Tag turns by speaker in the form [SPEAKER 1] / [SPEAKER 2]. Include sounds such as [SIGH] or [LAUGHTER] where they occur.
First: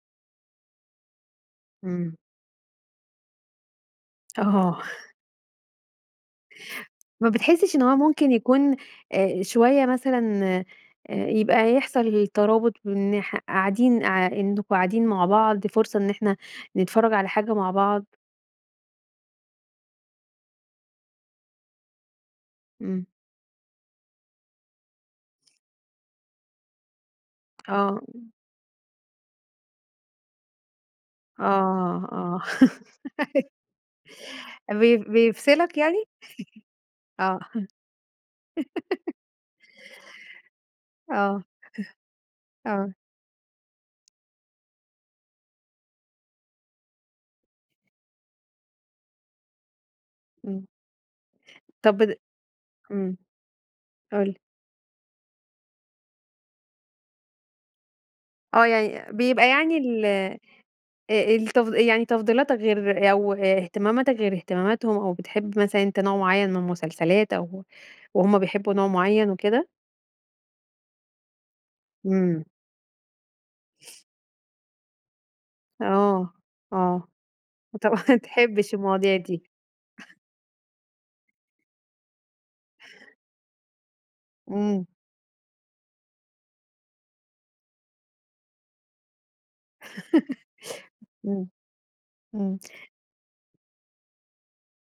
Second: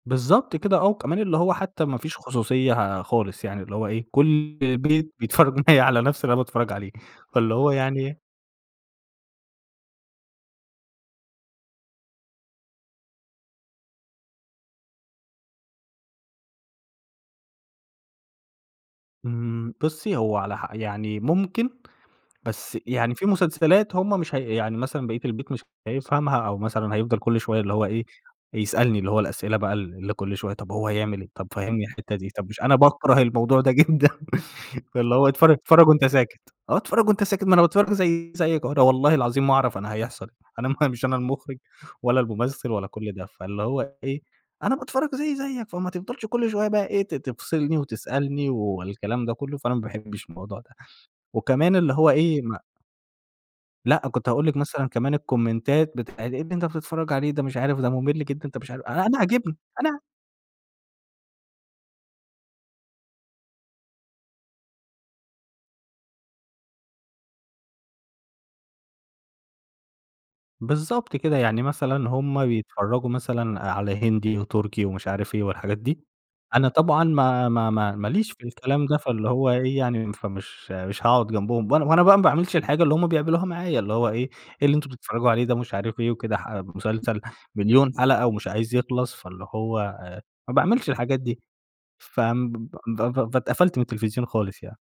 [SPEAKER 1] بالضبط كده آه، وكمان اللي هو حتى ما
[SPEAKER 2] إمم.
[SPEAKER 1] فيش خصوصية خالص يعني، اللي هو إيه كل
[SPEAKER 2] آه.
[SPEAKER 1] البيت
[SPEAKER 2] [CHUCKLES]
[SPEAKER 1] بيتفرج معايا على نفْس اللي أنا باتفرج عليه،
[SPEAKER 2] ما
[SPEAKER 1] فاللي هو
[SPEAKER 2] بتحسش إن هو
[SPEAKER 1] يعني
[SPEAKER 2] ممكن يكون آآ، شوية مثلًا آآ يبقى يحصل ترابط من ناح قاعدين آآ إنكم قاعدين مع بعض، فرصة إن إحنا نتفرج على حاجة مع بعض؟
[SPEAKER 1] إمم، بُصي هو على ح يعني ممكن، بس
[SPEAKER 2] إمم.
[SPEAKER 1] يعني في مسلسلات هُم مش هي يعني مثلًا بقية البيت مش هيفهمها، أو مثلًا هيِفضَل كل شوية اللي هو
[SPEAKER 2] آه.
[SPEAKER 1] إيه
[SPEAKER 2] امم.
[SPEAKER 1] يسألني اللي هو الأسئلة بَقى ال اللي كُل شوية طَب هو هيعمل إيه؟ طب فهمني
[SPEAKER 2] آه،
[SPEAKER 1] الحتة دي،
[SPEAKER 2] آه.
[SPEAKER 1] طَب مش أنا باكره
[SPEAKER 2] [LAUGHS]
[SPEAKER 1] الموضوع ده جدًا
[SPEAKER 2] بي
[SPEAKER 1] اللي هو اتفر
[SPEAKER 2] بيفصلك
[SPEAKER 1] اتفرج
[SPEAKER 2] يعني؟
[SPEAKER 1] وأنت ساكت آه، اتفرج
[SPEAKER 2] [LAUGHS]
[SPEAKER 1] وأنت
[SPEAKER 2] آه.
[SPEAKER 1] ساكت ما أنا باتفرج زَيِّ زَيك أهو أنا
[SPEAKER 2] [LAUGHS]
[SPEAKER 1] والله العظيم ما أعرف أنا هيحصل أنا مش أنا
[SPEAKER 2] آه.
[SPEAKER 1] المخرج ولا
[SPEAKER 2] [CHUCKLES]
[SPEAKER 1] الممثل ولا
[SPEAKER 2] آه.
[SPEAKER 1] كل ده، فاللي هو إيه أنا باتفرج زَيَّ زَيك فما تِفضَلش كل شوية بَقى إيه ت تفصلني وتسألني والكلام ده كله، فأنا ما باحبش الموضوع
[SPEAKER 2] إمم.
[SPEAKER 1] ده، وكمان اللي
[SPEAKER 2] طَب
[SPEAKER 1] هو
[SPEAKER 2] بت
[SPEAKER 1] إيه ما
[SPEAKER 2] إمم،
[SPEAKER 1] لأ
[SPEAKER 2] قُل
[SPEAKER 1] كنت
[SPEAKER 2] لي.
[SPEAKER 1] هاقول لِك مثلًا كمان الكومنتات بتاعة إيه اللي أنت بتتفرج عليه ده مش عارف ده ممل جدًا أنت
[SPEAKER 2] آه،
[SPEAKER 1] مش عار أ
[SPEAKER 2] يعني
[SPEAKER 1] أنا
[SPEAKER 2] بيبقى
[SPEAKER 1] عاجبني
[SPEAKER 2] يعني
[SPEAKER 1] أنا
[SPEAKER 2] ال آآ آآ، التف يعني تفضيلاتك غير أو إهتماماتك غير إهتماماتهم أو بتحب مثلًا أنت نوع معين من المسلسلات أو وهُم بيحبوا نوع معين وكده؟
[SPEAKER 1] بالضبط كده، يعني مثلًا
[SPEAKER 2] إمم.
[SPEAKER 1] هُم بيتفرجوا مثلًا على هندي، وتركي ومش عارف إيه والحاجات دي،
[SPEAKER 2] آه،
[SPEAKER 1] أنا طبعًا
[SPEAKER 2] آه،
[SPEAKER 1] ما ما
[SPEAKER 2] أنت
[SPEAKER 1] ما ما
[SPEAKER 2] [CHUCKLES] ما
[SPEAKER 1] ليش في
[SPEAKER 2] تحبش
[SPEAKER 1] الكلام ده
[SPEAKER 2] المواضيع
[SPEAKER 1] فاللي
[SPEAKER 2] دي.
[SPEAKER 1] هو إيه يعني
[SPEAKER 2] [CHUCKLES]
[SPEAKER 1] فمش مش هاقعد جنبهم، وأنا وأنا بَقى ما باعملش الحاجة اللي هُم بيعملوها معايا اللي هو إيه، إيه اللي
[SPEAKER 2] إمم.
[SPEAKER 1] أنتم بتفرجوا عليه ده؟ ومش عارف إيه وكده ح مسلسل مليون حلقة ومش عايز يخلص، فاللي هو ما باعملش
[SPEAKER 2] [LAUGHS]
[SPEAKER 1] الحاجات دي،
[SPEAKER 2] إمم،
[SPEAKER 1] ف
[SPEAKER 2] إمم.
[SPEAKER 1] ب ب فاتقفلت من التلفزيون خالص يعني.